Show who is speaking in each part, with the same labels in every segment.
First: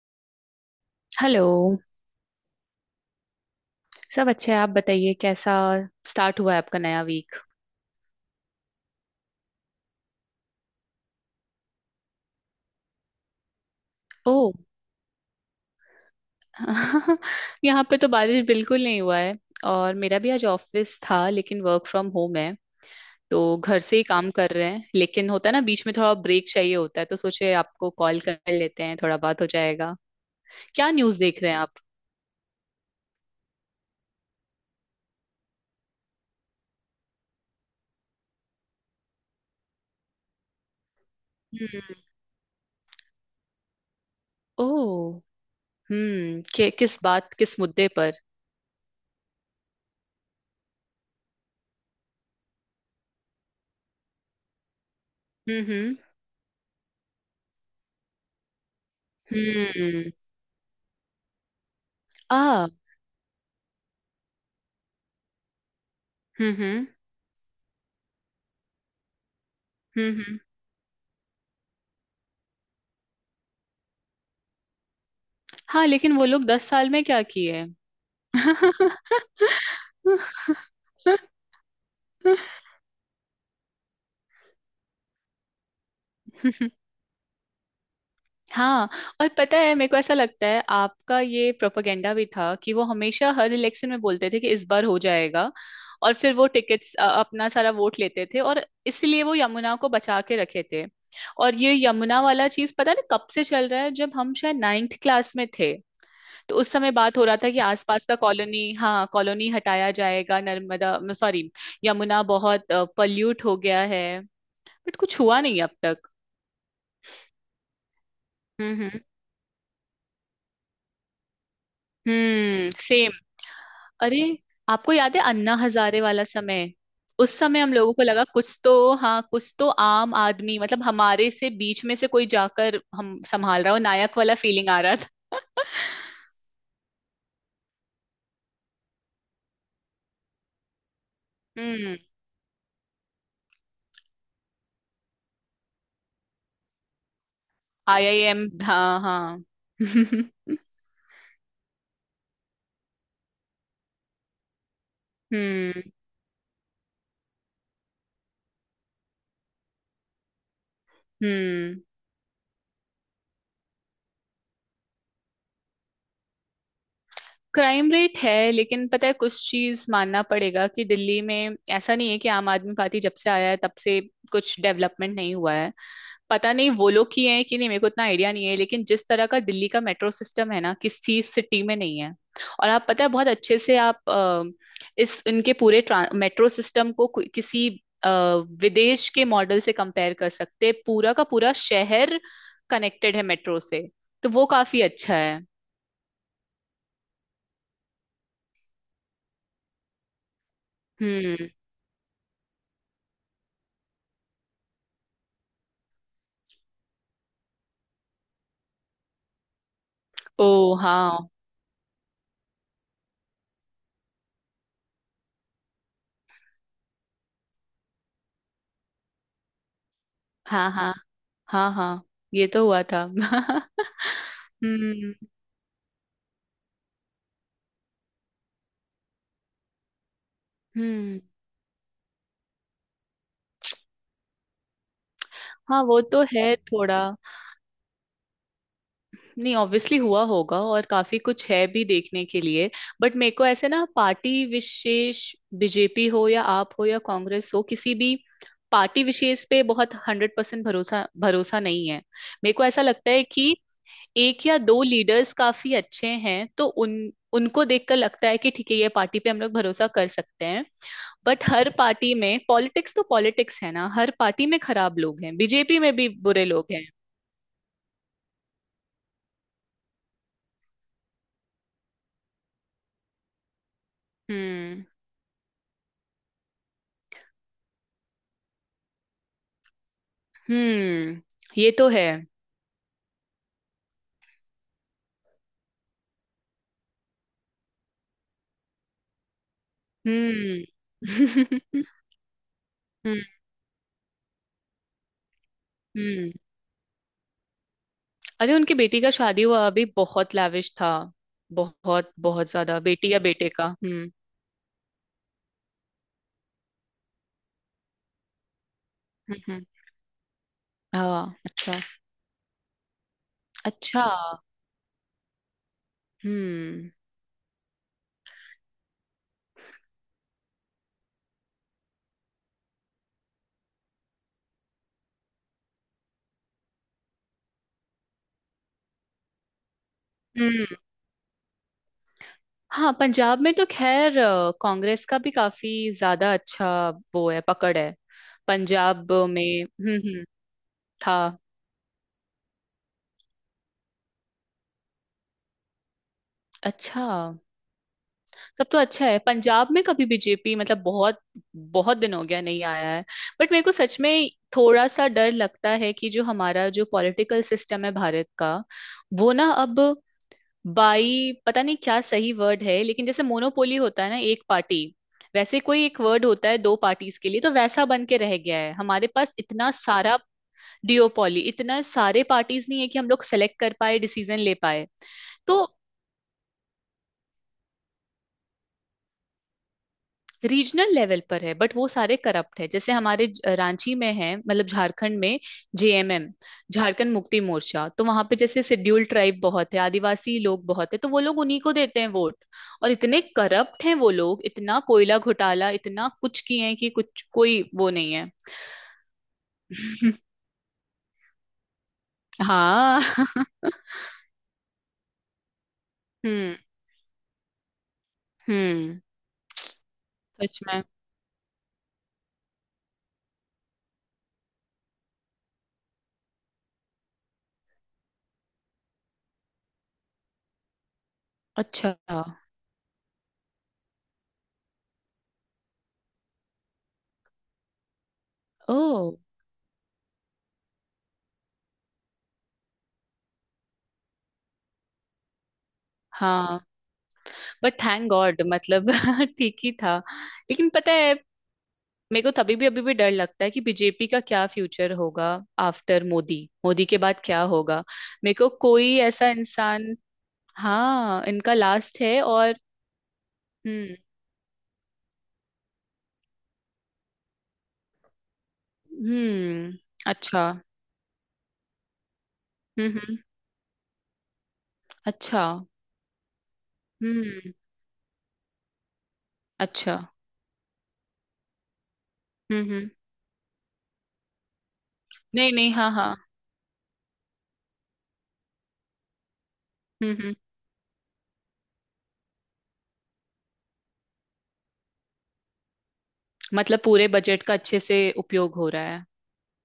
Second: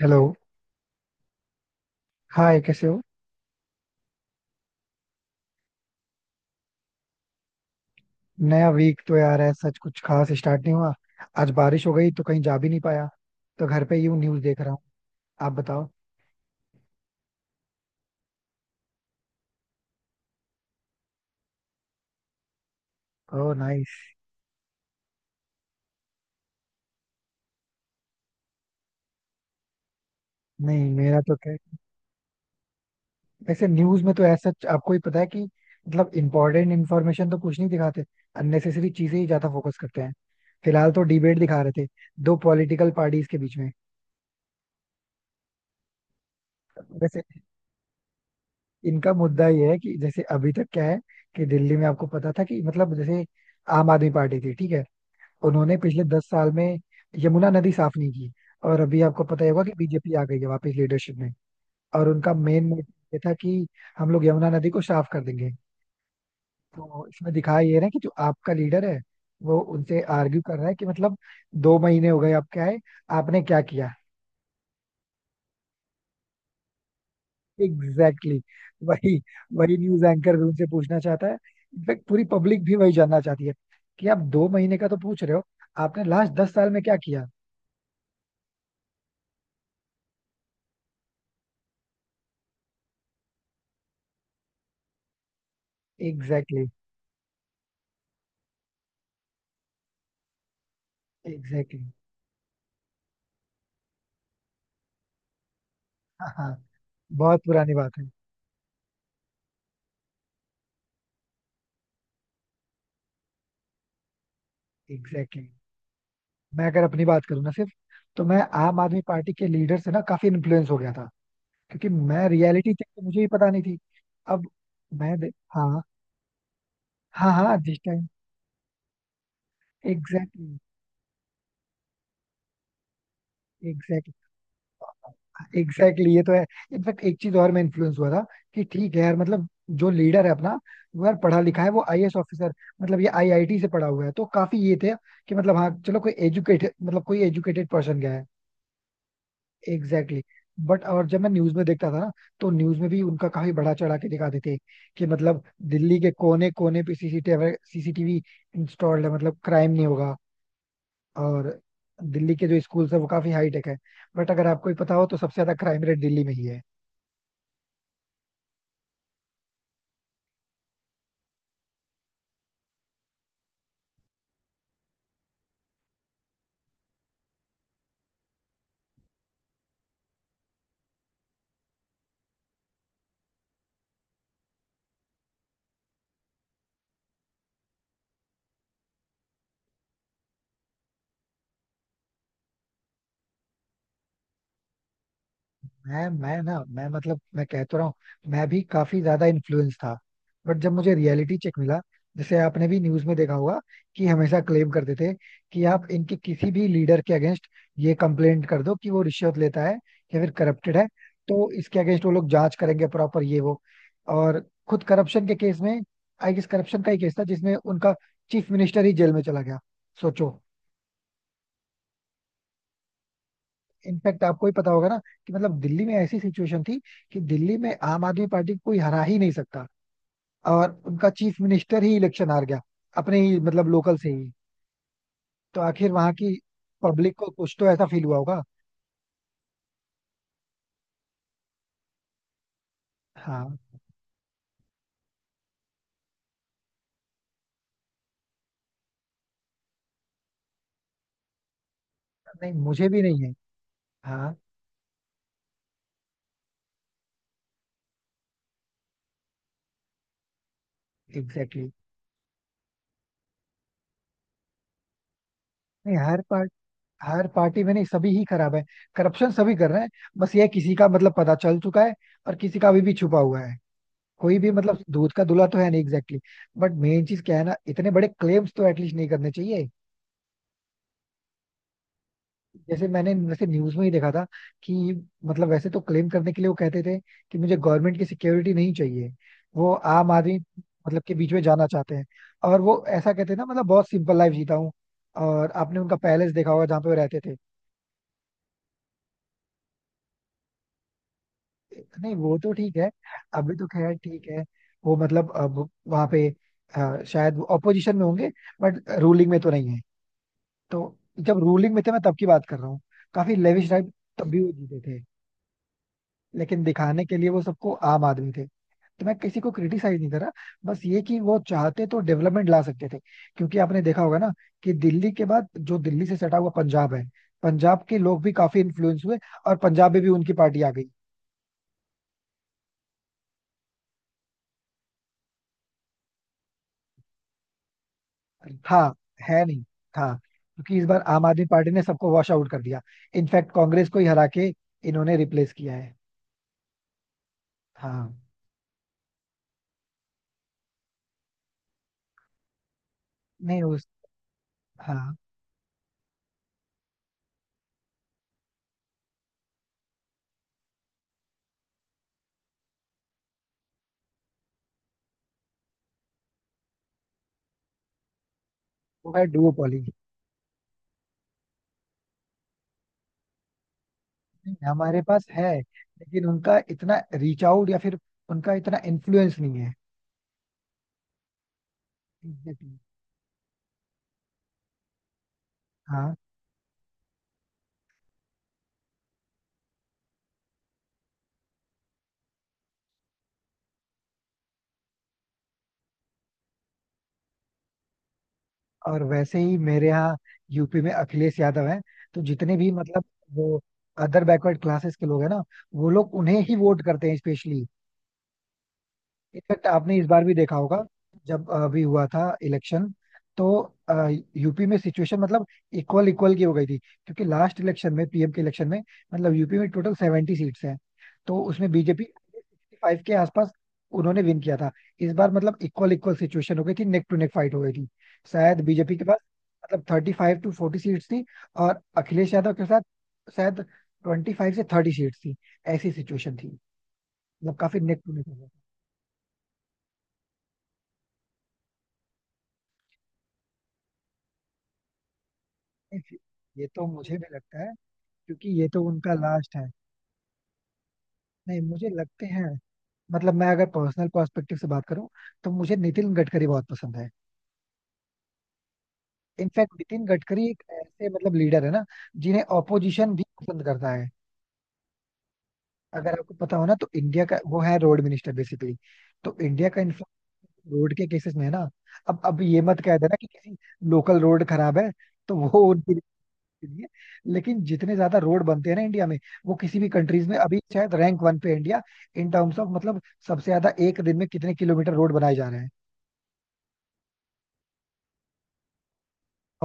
Speaker 1: Hello.
Speaker 2: Hello.
Speaker 1: Hi, कैसे हो?
Speaker 2: सब अच्छे हैं, आप बताइए, कैसा स्टार्ट हुआ है आपका नया वीक?
Speaker 1: नया वीक तो यार है, सच कुछ खास स्टार्ट नहीं हुआ. आज बारिश हो गई तो कहीं जा भी नहीं पाया, तो घर पे यूं न्यूज
Speaker 2: ओह।
Speaker 1: देख रहा हूँ. आप बताओ.
Speaker 2: यहाँ पे तो बारिश बिल्कुल नहीं हुआ है। और मेरा भी आज ऑफिस था, लेकिन वर्क फ्रॉम होम है, तो
Speaker 1: ओह,
Speaker 2: घर से
Speaker 1: नाइस.
Speaker 2: ही काम कर रहे हैं। लेकिन होता है ना, बीच में थोड़ा ब्रेक चाहिए होता है, तो सोचे आपको कॉल कर लेते हैं, थोड़ा बात हो जाएगा।
Speaker 1: नहीं
Speaker 2: क्या न्यूज़
Speaker 1: मेरा तो
Speaker 2: देख रहे
Speaker 1: क्या.
Speaker 2: हैं आप?
Speaker 1: वैसे न्यूज में तो ऐसा सच आपको ही पता है कि मतलब इम्पोर्टेंट इन्फॉर्मेशन तो कुछ नहीं दिखाते, अननेसेसरी चीजें ही ज्यादा फोकस करते हैं. फिलहाल तो डिबेट दिखा रहे थे,
Speaker 2: हम्म।
Speaker 1: दो पॉलिटिकल पार्टीज के बीच में.
Speaker 2: ओह। किस
Speaker 1: वैसे
Speaker 2: बात किस मुद्दे पर?
Speaker 1: इनका मुद्दा ये है कि जैसे अभी तक क्या है कि दिल्ली में आपको पता था कि मतलब जैसे आम आदमी पार्टी थी, ठीक है.
Speaker 2: हम्म।
Speaker 1: उन्होंने
Speaker 2: हम्म।
Speaker 1: पिछले 10 साल में यमुना नदी साफ नहीं की. और अभी आपको पता ही होगा कि
Speaker 2: हम्म।
Speaker 1: बीजेपी आ गई है वापस लीडरशिप में. और उनका मेन
Speaker 2: आ
Speaker 1: मोटिव ये था कि हम लोग यमुना नदी को साफ कर देंगे.
Speaker 2: हम्म। हम्म।
Speaker 1: तो इसमें दिखाया ये रहा है कि जो आपका लीडर है, वो उनसे
Speaker 2: हम्म। हम्म।
Speaker 1: आर्ग्यू कर रहा है कि मतलब 2 महीने हो गए, आप क्या है, आपने क्या किया?
Speaker 2: हाँ, लेकिन वो लोग 10 साल में क्या किए?
Speaker 1: Exactly exactly. वही, वही न्यूज एंकर भी उनसे पूछना चाहता है. इनफैक्ट पूरी पब्लिक भी वही जानना चाहती है कि आप 2 महीने का तो पूछ रहे हो, आपने लास्ट 10 साल में क्या किया?
Speaker 2: हाँ, और पता है मेरे को ऐसा लगता है आपका ये प्रोपेगेंडा भी था कि वो हमेशा हर इलेक्शन में बोलते थे कि इस बार हो जाएगा। और फिर वो
Speaker 1: एग्जैक्टली exactly,
Speaker 2: टिकट्स अपना सारा वोट लेते थे और इसलिए वो यमुना को बचा के रखे थे। और ये
Speaker 1: एग्जैक्टली exactly.
Speaker 2: यमुना वाला चीज पता नहीं कब से चल रहा है, जब हम शायद नाइन्थ क्लास में थे,
Speaker 1: हाँ, हाँ,
Speaker 2: तो उस समय बात हो रहा
Speaker 1: बहुत
Speaker 2: था कि
Speaker 1: पुरानी बात
Speaker 2: आसपास
Speaker 1: है.
Speaker 2: का कॉलोनी, हाँ, कॉलोनी हटाया जाएगा, नर्मदा, सॉरी, यमुना बहुत पल्यूट हो गया है। बट कुछ हुआ
Speaker 1: एग्जैक्टली
Speaker 2: नहीं है अब
Speaker 1: exactly.
Speaker 2: तक।
Speaker 1: मैं अगर अपनी बात करूँ ना सिर्फ, तो मैं
Speaker 2: हम्म।
Speaker 1: आम
Speaker 2: हम्म।
Speaker 1: आदमी पार्टी के लीडर से ना काफी इन्फ्लुएंस हो गया था, क्योंकि मैं
Speaker 2: हम्म,
Speaker 1: रियलिटी चेक तो
Speaker 2: सेम।
Speaker 1: मुझे ही पता नहीं थी.
Speaker 2: अरे,
Speaker 1: अब
Speaker 2: आपको याद
Speaker 1: मैं
Speaker 2: है
Speaker 1: दे...
Speaker 2: अन्ना
Speaker 1: हाँ,
Speaker 2: हजारे वाला समय?
Speaker 1: हाँ,
Speaker 2: उस
Speaker 1: हाँ
Speaker 2: समय हम
Speaker 1: जिस
Speaker 2: लोगों को
Speaker 1: टाइम.
Speaker 2: लगा कुछ तो, हाँ, कुछ तो आम
Speaker 1: एग्जैक्टली,
Speaker 2: आदमी मतलब हमारे से बीच में से कोई जाकर हम संभाल रहा हो,
Speaker 1: एग्जैक्टली,
Speaker 2: नायक वाला फीलिंग आ रहा था।
Speaker 1: एग्जैक्टली ये तो है. इनफैक्ट एक चीज और मैं इन्फ्लुएंस हुआ था कि ठीक है यार, मतलब जो लीडर है अपना, वो यार पढ़ा लिखा है, वो
Speaker 2: हम्म।
Speaker 1: आईएएस ऑफिसर, मतलब ये आईआईटी से पढ़ा हुआ है, तो काफी ये थे कि मतलब हाँ चलो, कोई एजुकेटेड, मतलब कोई एजुकेटेड पर्सन
Speaker 2: आई
Speaker 1: गया
Speaker 2: आई
Speaker 1: है.
Speaker 2: एम हाँ हाँ।
Speaker 1: Exactly exactly. बट और जब मैं न्यूज में देखता था ना, तो न्यूज में भी उनका काफी बढ़ा चढ़ा के दिखाते थे कि मतलब
Speaker 2: हम्म।
Speaker 1: दिल्ली के कोने कोने पे सीसीटीवी, सीसीटीवी इंस्टॉल्ड है, मतलब क्राइम नहीं होगा. और
Speaker 2: हम्म।
Speaker 1: दिल्ली के जो स्कूल्स है वो काफी हाई टेक है. बट अगर आपको ही पता हो तो सबसे ज्यादा क्राइम रेट दिल्ली में ही है.
Speaker 2: क्राइम रेट है, लेकिन पता है कुछ चीज मानना पड़ेगा कि दिल्ली में ऐसा नहीं है कि आम आदमी पार्टी जब से आया है तब से कुछ डेवलपमेंट नहीं हुआ है। पता नहीं वो लोग किए हैं कि नहीं, मेरे को इतना आइडिया नहीं है, लेकिन जिस तरह का दिल्ली का मेट्रो सिस्टम है ना, किसी सिटी में नहीं है। और आप पता है, बहुत अच्छे से आप इस इनके पूरे मेट्रो सिस्टम को किसी अ, विदेश के मॉडल से कंपेयर कर सकते हैं। पूरा का पूरा शहर कनेक्टेड है मेट्रो से, तो वो काफी अच्छा है।
Speaker 1: मैं मतलब मैं कह तो रहा हूँ, मैं भी काफी ज्यादा इन्फ्लुएंस था. बट जब मुझे रियलिटी
Speaker 2: हम्म।
Speaker 1: चेक मिला, जैसे आपने भी न्यूज में देखा होगा कि हमेशा क्लेम करते थे कि आप इनके किसी भी लीडर के अगेंस्ट ये कंप्लेंट कर दो कि वो रिश्वत लेता है या फिर
Speaker 2: ओ
Speaker 1: करप्टेड है,
Speaker 2: हाँ
Speaker 1: तो इसके अगेंस्ट वो लोग जांच करेंगे प्रॉपर ये वो. और खुद करप्शन के केस में, आई गेस करप्शन का ही केस था जिसमें उनका चीफ मिनिस्टर ही जेल में चला गया. सोचो.
Speaker 2: हाँ। हाँ हाँ। हाँ, ये तो हुआ था। हम्म।
Speaker 1: इनफैक्ट आपको ही पता होगा ना कि मतलब दिल्ली में ऐसी सिचुएशन थी कि दिल्ली में आम आदमी पार्टी को कोई हरा ही नहीं सकता, और उनका
Speaker 2: हम्म।
Speaker 1: चीफ मिनिस्टर ही इलेक्शन हार गया, अपने ही मतलब लोकल से ही. तो
Speaker 2: हाँ,
Speaker 1: आखिर
Speaker 2: वो
Speaker 1: वहां
Speaker 2: तो
Speaker 1: की
Speaker 2: है थोड़ा।
Speaker 1: पब्लिक को कुछ तो ऐसा फील हुआ होगा.
Speaker 2: नहीं, ऑब्वियसली हुआ होगा और काफी कुछ है भी देखने के लिए। बट मेरे को
Speaker 1: हाँ.
Speaker 2: ऐसे ना पार्टी विशेष, BJP हो या आप हो या कांग्रेस हो, किसी भी पार्टी विशेष पे बहुत 100% भरोसा भरोसा नहीं है।
Speaker 1: नहीं
Speaker 2: मेरे को ऐसा
Speaker 1: मुझे भी
Speaker 2: लगता है
Speaker 1: नहीं है.
Speaker 2: कि
Speaker 1: हाँ.
Speaker 2: एक या दो लीडर्स काफी अच्छे हैं, तो उन उनको देखकर लगता है कि ठीक है, ये पार्टी पे हम लोग भरोसा कर सकते हैं। बट
Speaker 1: एग्जैक्टली
Speaker 2: हर
Speaker 1: exactly.
Speaker 2: पार्टी में पॉलिटिक्स तो पॉलिटिक्स है ना, हर पार्टी में खराब लोग हैं, BJP में
Speaker 1: नहीं
Speaker 2: भी
Speaker 1: हर
Speaker 2: बुरे
Speaker 1: पार्ट
Speaker 2: लोग हैं।
Speaker 1: हर पार्टी में नहीं, सभी ही खराब है. करप्शन सभी कर रहे हैं, बस ये किसी का मतलब पता चल चुका है और किसी का अभी भी छुपा हुआ है. कोई भी मतलब
Speaker 2: हम्म।
Speaker 1: दूध का दूल्हा तो है नहीं एग्जैक्टली exactly. बट मेन चीज क्या है ना, इतने बड़े क्लेम्स तो एटलीस्ट नहीं करने चाहिए.
Speaker 2: हम्म। ये तो है।
Speaker 1: जैसे मैंने वैसे न्यूज में ही देखा था कि मतलब वैसे तो क्लेम करने के लिए वो कहते थे कि मुझे गवर्नमेंट की सिक्योरिटी नहीं चाहिए, वो आम आदमी
Speaker 2: हम्म।
Speaker 1: मतलब के बीच में जाना चाहते हैं. और वो ऐसा
Speaker 2: हम्म।
Speaker 1: कहते हैं ना, मतलब बहुत सिंपल लाइफ जीता हूँ. और आपने उनका पैलेस
Speaker 2: हम्म।
Speaker 1: देखा होगा जहाँ पे वो रहते थे.
Speaker 2: अरे, उनकी बेटी का शादी हुआ अभी, बहुत लाविश था, बहुत
Speaker 1: नहीं वो
Speaker 2: बहुत
Speaker 1: तो ठीक
Speaker 2: ज्यादा,
Speaker 1: है,
Speaker 2: बेटी या बेटे
Speaker 1: अभी
Speaker 2: का,
Speaker 1: तो खैर
Speaker 2: हम्म।
Speaker 1: ठीक है. वो मतलब अब वहाँ पे शायद ऑपोजिशन में होंगे, बट रूलिंग में
Speaker 2: हम्म।
Speaker 1: तो नहीं है. तो
Speaker 2: हाँ
Speaker 1: जब
Speaker 2: अच्छा।
Speaker 1: रूलिंग में थे, मैं तब की बात कर रहा हूँ. काफी लेविश लाइफ
Speaker 2: अच्छा।
Speaker 1: तब भी वो जीते थे, लेकिन
Speaker 2: हम्म।
Speaker 1: दिखाने के लिए वो सबको आम आदमी थे. तो मैं किसी को क्रिटिसाइज नहीं कर रहा, बस ये कि वो चाहते तो डेवलपमेंट ला सकते थे. क्योंकि आपने देखा होगा ना कि दिल्ली के बाद जो दिल्ली से सटा हुआ पंजाब है, पंजाब के लोग भी काफी इन्फ्लुएंस हुए और पंजाब में भी उनकी पार्टी आ
Speaker 2: हम्म।
Speaker 1: गई.
Speaker 2: हाँ, पंजाब में तो खैर कांग्रेस का भी काफी ज्यादा अच्छा वो है, पकड़ है
Speaker 1: हाँ.
Speaker 2: पंजाब
Speaker 1: है
Speaker 2: में।
Speaker 1: नहीं.
Speaker 2: हम्म।
Speaker 1: हाँ,
Speaker 2: हम्म।
Speaker 1: क्योंकि इस बार
Speaker 2: था।
Speaker 1: आम आदमी पार्टी ने सबको वॉश आउट कर दिया. इनफैक्ट कांग्रेस को ही हरा के इन्होंने रिप्लेस किया है.
Speaker 2: अच्छा।
Speaker 1: हाँ.
Speaker 2: तब तो अच्छा है। पंजाब में कभी BJP मतलब बहुत बहुत दिन हो गया नहीं आया है। बट
Speaker 1: नहीं
Speaker 2: मेरे को
Speaker 1: उस
Speaker 2: सच में थोड़ा सा
Speaker 1: हाँ,
Speaker 2: डर लगता है कि जो हमारा जो पॉलिटिकल सिस्टम है भारत का, वो ना अब बाई, पता नहीं क्या सही वर्ड है, लेकिन जैसे मोनोपोली होता है ना एक पार्टी, वैसे कोई एक वर्ड होता है दो पार्टीज के लिए, तो वैसा बन के रह गया है। हमारे
Speaker 1: वो है
Speaker 2: पास इतना
Speaker 1: डुओपोली.
Speaker 2: सारा डियोपॉली, इतना सारे पार्टीज नहीं है कि हम लोग सेलेक्ट कर पाए, डिसीजन ले
Speaker 1: नहीं,
Speaker 2: पाए।
Speaker 1: हमारे पास है
Speaker 2: तो
Speaker 1: लेकिन उनका इतना रीच आउट या फिर उनका इतना इन्फ्लुएंस नहीं है.
Speaker 2: रीजनल लेवल पर है, बट वो सारे करप्ट है,
Speaker 1: एग्जैक्टली.
Speaker 2: जैसे हमारे रांची में है, मतलब झारखंड में।
Speaker 1: हाँ.
Speaker 2: JMM, झारखंड मुक्ति मोर्चा, तो वहां पे जैसे शेड्यूल्ड ट्राइब बहुत है, आदिवासी लोग बहुत है, तो वो लोग उन्हीं को देते हैं वोट। और इतने करप्ट हैं वो लोग, इतना कोयला घोटाला, इतना कुछ किए हैं कि कुछ कोई वो नहीं है।
Speaker 1: और वैसे ही मेरे यहाँ यूपी में अखिलेश यादव हैं. तो जितने भी
Speaker 2: हाँ।
Speaker 1: मतलब वो अदर बैकवर्ड क्लासेस के लोग हैं ना, वो लोग उन्हें ही
Speaker 2: हम्म।
Speaker 1: वोट करते हैं स्पेशली.
Speaker 2: हम्म।
Speaker 1: इनफैक्ट आपने इस बार भी देखा
Speaker 2: सच में।
Speaker 1: होगा जब अभी हुआ था इलेक्शन, तो यूपी में सिचुएशन मतलब इक्वल इक्वल की हो गई थी, क्योंकि लास्ट इलेक्शन में पीएम के इलेक्शन में, मतलब यूपी में टोटल 70 सीट्स हैं, तो उसमें
Speaker 2: अच्छा।
Speaker 1: बीजेपी 65 के आसपास उन्होंने विन किया था. इस बार मतलब इक्वल इक्वल सिचुएशन हो गई थी, नेक टू नेक फाइट हो गई थी. शायद
Speaker 2: ओ
Speaker 1: बीजेपी के पास मतलब 35-40 सीट्स थी और अखिलेश यादव के साथ शायद 25-30 सीट्स थी. ऐसी सिचुएशन थी,
Speaker 2: हाँ।
Speaker 1: मतलब
Speaker 2: बट
Speaker 1: काफी नेक
Speaker 2: थैंक
Speaker 1: टू नेक हो
Speaker 2: गॉड
Speaker 1: गया.
Speaker 2: मतलब ठीक ही था। लेकिन पता है मेरे को तभी भी अभी भी डर लगता है कि BJP का क्या फ्यूचर होगा आफ्टर
Speaker 1: नहीं,
Speaker 2: मोदी,
Speaker 1: ये
Speaker 2: मोदी
Speaker 1: तो
Speaker 2: के
Speaker 1: मुझे
Speaker 2: बाद
Speaker 1: भी
Speaker 2: क्या
Speaker 1: लगता है,
Speaker 2: होगा। मेरे को
Speaker 1: क्योंकि ये तो
Speaker 2: कोई
Speaker 1: उनका
Speaker 2: ऐसा
Speaker 1: लास्ट है.
Speaker 2: इंसान, हाँ, इनका
Speaker 1: नहीं मुझे
Speaker 2: लास्ट है
Speaker 1: लगते हैं,
Speaker 2: और,
Speaker 1: मतलब मैं अगर
Speaker 2: हम्म।
Speaker 1: पर्सनल पर्सपेक्टिव से बात करूं, तो मुझे नितिन गडकरी बहुत पसंद है. इनफैक्ट
Speaker 2: हम्म।
Speaker 1: नितिन
Speaker 2: अच्छा।
Speaker 1: गडकरी एक ऐसे मतलब लीडर है ना, जिन्हें
Speaker 2: हम्म।
Speaker 1: ऑपोजिशन
Speaker 2: हम्म।
Speaker 1: भी पसंद करता है.
Speaker 2: अच्छा।
Speaker 1: अगर आपको पता हो ना, तो इंडिया का
Speaker 2: हम्म।
Speaker 1: वो है रोड मिनिस्टर बेसिकली. तो इंडिया का
Speaker 2: अच्छा।
Speaker 1: इन्फ्लुएंस रोड के केसेस में है ना. अब ये
Speaker 2: हम्म।
Speaker 1: मत
Speaker 2: हम्म।
Speaker 1: कह देना कि किसी लोकल रोड खराब है तो
Speaker 2: नहीं
Speaker 1: वो
Speaker 2: नहीं, हाँ
Speaker 1: उनकी
Speaker 2: हाँ।
Speaker 1: के लिए. लेकिन जितने ज्यादा रोड बनते हैं ना इंडिया में, वो किसी भी
Speaker 2: हम्म।
Speaker 1: कंट्रीज
Speaker 2: हम्म।
Speaker 1: में अभी शायद रैंक 1 पे है इंडिया. इन टर्म्स ऑफ मतलब सबसे ज्यादा एक दिन में कितने किलोमीटर रोड बनाए जा रहे हैं.
Speaker 2: मतलब पूरे बजट का अच्छे से उपयोग हो रहा है।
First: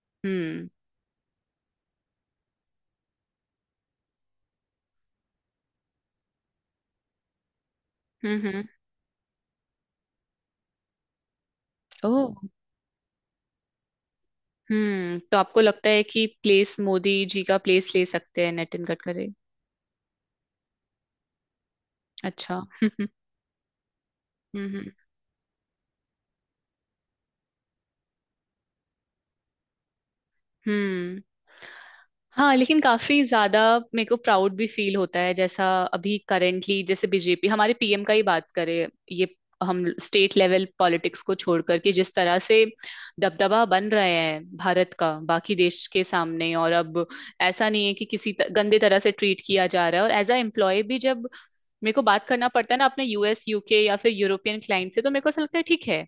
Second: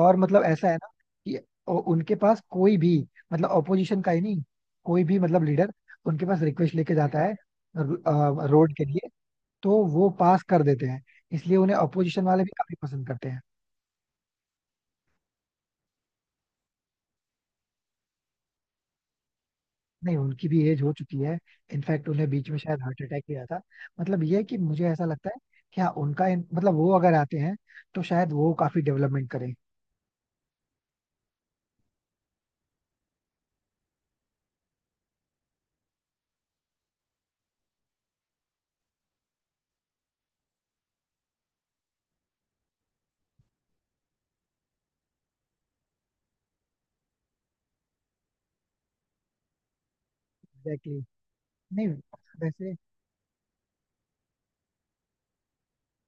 Speaker 1: और मतलब ऐसा
Speaker 2: हम्म।
Speaker 1: है ना कि उनके पास कोई भी मतलब ऑपोजिशन का ही नहीं, कोई भी मतलब लीडर उनके पास रिक्वेस्ट लेके जाता है
Speaker 2: हम्म। हम्म।
Speaker 1: रोड के लिए, तो वो पास कर देते हैं. इसलिए उन्हें ऑपोजिशन
Speaker 2: ओ।
Speaker 1: वाले भी काफी पसंद करते हैं.
Speaker 2: हम्म, तो आपको लगता है कि प्लेस मोदी जी का प्लेस ले सकते हैं नितिन गडकरी?
Speaker 1: नहीं उनकी भी एज हो चुकी है. इनफैक्ट उन्हें बीच में
Speaker 2: अच्छा।
Speaker 1: शायद हार्ट
Speaker 2: हम्म।
Speaker 1: अटैक भी आया था. मतलब ये है कि
Speaker 2: हम्म।
Speaker 1: मुझे
Speaker 2: हम्म।
Speaker 1: ऐसा लगता है कि हाँ उनका मतलब वो अगर आते हैं तो शायद वो काफी डेवलपमेंट करें.
Speaker 2: हम्म। हाँ, लेकिन काफी ज्यादा मेरे को प्राउड भी फील होता है, जैसा अभी करेंटली जैसे BJP हमारे PM का ही बात करें ये, हम स्टेट लेवल पॉलिटिक्स को छोड़ करके जिस तरह से दबदबा बन रहा है भारत का बाकी देश के सामने, और अब ऐसा नहीं है कि किसी गंदे तरह से ट्रीट किया जा रहा है। और एज अ एम्प्लॉय
Speaker 1: एग्जैक्टली
Speaker 2: भी
Speaker 1: exactly.
Speaker 2: जब
Speaker 1: नहीं.
Speaker 2: मेरे को बात करना पड़ता
Speaker 1: वैसे
Speaker 2: है ना अपने US, UK या फिर यूरोपियन क्लाइंट से, तो मेरे को ऐसा लगता है ठीक है,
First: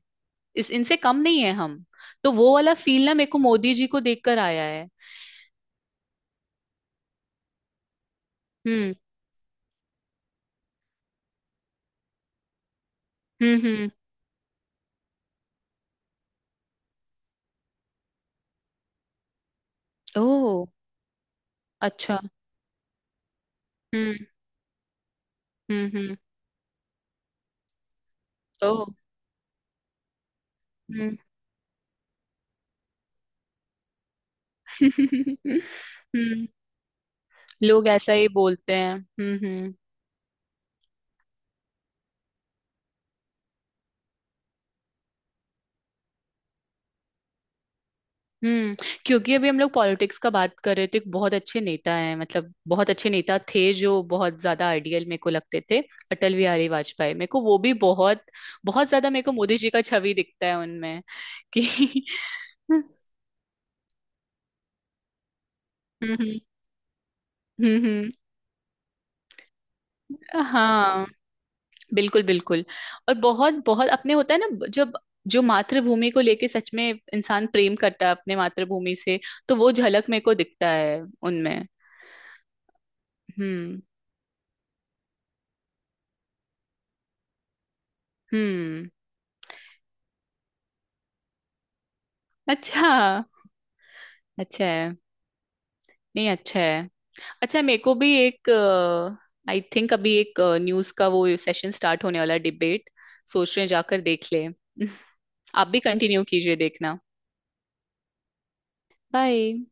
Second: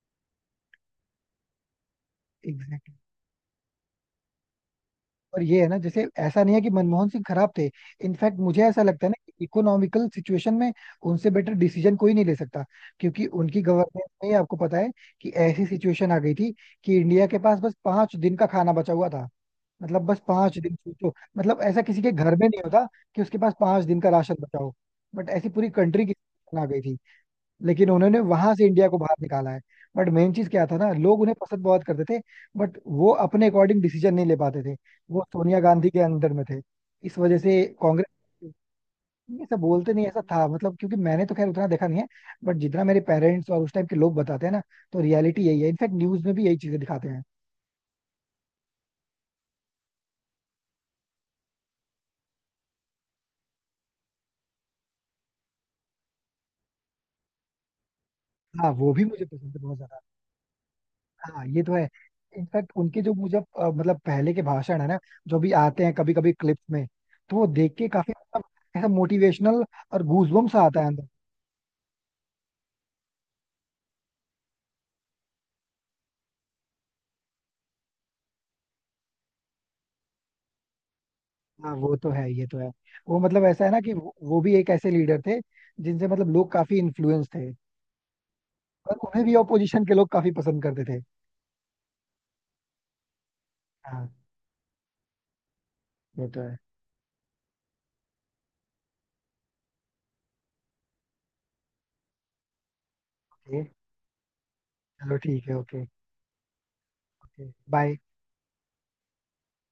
Speaker 2: इस इनसे कम नहीं है हम, तो वो वाला
Speaker 1: एग्जैक्टली.
Speaker 2: फील ना मेरे को मोदी जी को देखकर आया है।
Speaker 1: और ये है ना, जैसे ऐसा नहीं है कि मनमोहन सिंह खराब थे. इनफैक्ट मुझे ऐसा
Speaker 2: हम्म।
Speaker 1: लगता है ना कि इकोनॉमिकल सिचुएशन में उनसे बेटर डिसीजन कोई नहीं ले सकता. क्योंकि
Speaker 2: हम्म।
Speaker 1: उनकी
Speaker 2: हम्म।
Speaker 1: गवर्नमेंट में आपको पता है कि ऐसी सिचुएशन आ गई थी कि इंडिया के पास बस 5 दिन का खाना बचा हुआ था. मतलब बस पांच
Speaker 2: ओह।
Speaker 1: दिन, सोचो, मतलब ऐसा किसी के
Speaker 2: अच्छा।
Speaker 1: घर में नहीं होता कि उसके पास 5 दिन का
Speaker 2: हम्म।
Speaker 1: राशन बचा हो. बट ऐसी पूरी
Speaker 2: हम्म।
Speaker 1: कंट्री की
Speaker 2: हम्म।
Speaker 1: situation आ गई थी. लेकिन उन्होंने वहां से
Speaker 2: ओह।
Speaker 1: इंडिया को बाहर निकाला है. बट मेन चीज क्या था ना,
Speaker 2: हम्म।
Speaker 1: लोग उन्हें पसंद बहुत करते थे, बट वो अपने अकॉर्डिंग डिसीजन नहीं ले पाते थे. वो सोनिया गांधी के अंदर में
Speaker 2: हम्म।
Speaker 1: थे, इस वजह से
Speaker 2: लोग
Speaker 1: कांग्रेस.
Speaker 2: ऐसा ही बोलते हैं। हम्म।
Speaker 1: ये सब
Speaker 2: हम्म।
Speaker 1: बोलते नहीं, ऐसा था मतलब, क्योंकि मैंने तो खैर उतना देखा नहीं है. बट जितना मेरे पेरेंट्स और उस टाइम के लोग बताते हैं ना, तो रियलिटी यही है. इनफैक्ट न्यूज में भी यही चीजें दिखाते हैं.
Speaker 2: हम्म। क्योंकि अभी हम लोग पॉलिटिक्स का बात कर रहे थे, एक बहुत अच्छे नेता हैं मतलब बहुत अच्छे नेता थे, जो बहुत ज्यादा आइडियल मेरे को लगते थे, अटल बिहारी वाजपेयी, मेरे को वो भी बहुत
Speaker 1: हाँ,
Speaker 2: बहुत
Speaker 1: वो भी
Speaker 2: ज्यादा, मेरे
Speaker 1: मुझे
Speaker 2: को
Speaker 1: पसंद
Speaker 2: मोदी
Speaker 1: है
Speaker 2: जी
Speaker 1: बहुत
Speaker 2: का
Speaker 1: ज्यादा.
Speaker 2: छवि दिखता है उनमें
Speaker 1: हाँ ये
Speaker 2: कि।
Speaker 1: तो है. इनफैक्ट
Speaker 2: हम्म।
Speaker 1: उनके जो मुझे मतलब पहले के भाषण है ना, जो भी आते हैं कभी कभी
Speaker 2: हम्म।
Speaker 1: क्लिप्स में, तो वो देख के
Speaker 2: हम्म।
Speaker 1: काफी मतलब ऐसा मोटिवेशनल और गूजबम्स आता है
Speaker 2: हाँ,
Speaker 1: अंदर.
Speaker 2: बिल्कुल बिल्कुल। और बहुत बहुत अपने होता है ना जब, जो मातृभूमि को लेके सच में इंसान प्रेम करता है अपने मातृभूमि से, तो वो झलक मेरे को दिखता है उनमें।
Speaker 1: हाँ वो तो है, ये तो है. वो मतलब ऐसा है ना
Speaker 2: हम्म।
Speaker 1: कि वो भी एक ऐसे लीडर थे, जिनसे मतलब लोग काफी इन्फ्लुएंस थे
Speaker 2: हम्म।
Speaker 1: और उन्हें भी ऑपोजिशन के लोग काफी पसंद करते थे.
Speaker 2: अच्छा।
Speaker 1: हाँ.
Speaker 2: अच्छा है।
Speaker 1: ये
Speaker 2: नहीं,
Speaker 1: तो है.
Speaker 2: अच्छा है। अच्छा, मेरे को भी एक आई थिंक अभी एक न्यूज का वो सेशन स्टार्ट होने वाला डिबेट, सोच
Speaker 1: ओके.
Speaker 2: रहे हैं जाकर देख ले।
Speaker 1: चलो, ठीक है.
Speaker 2: आप भी
Speaker 1: ओके.
Speaker 2: कंटिन्यू कीजिए देखना।
Speaker 1: Okay, bye.
Speaker 2: बाय।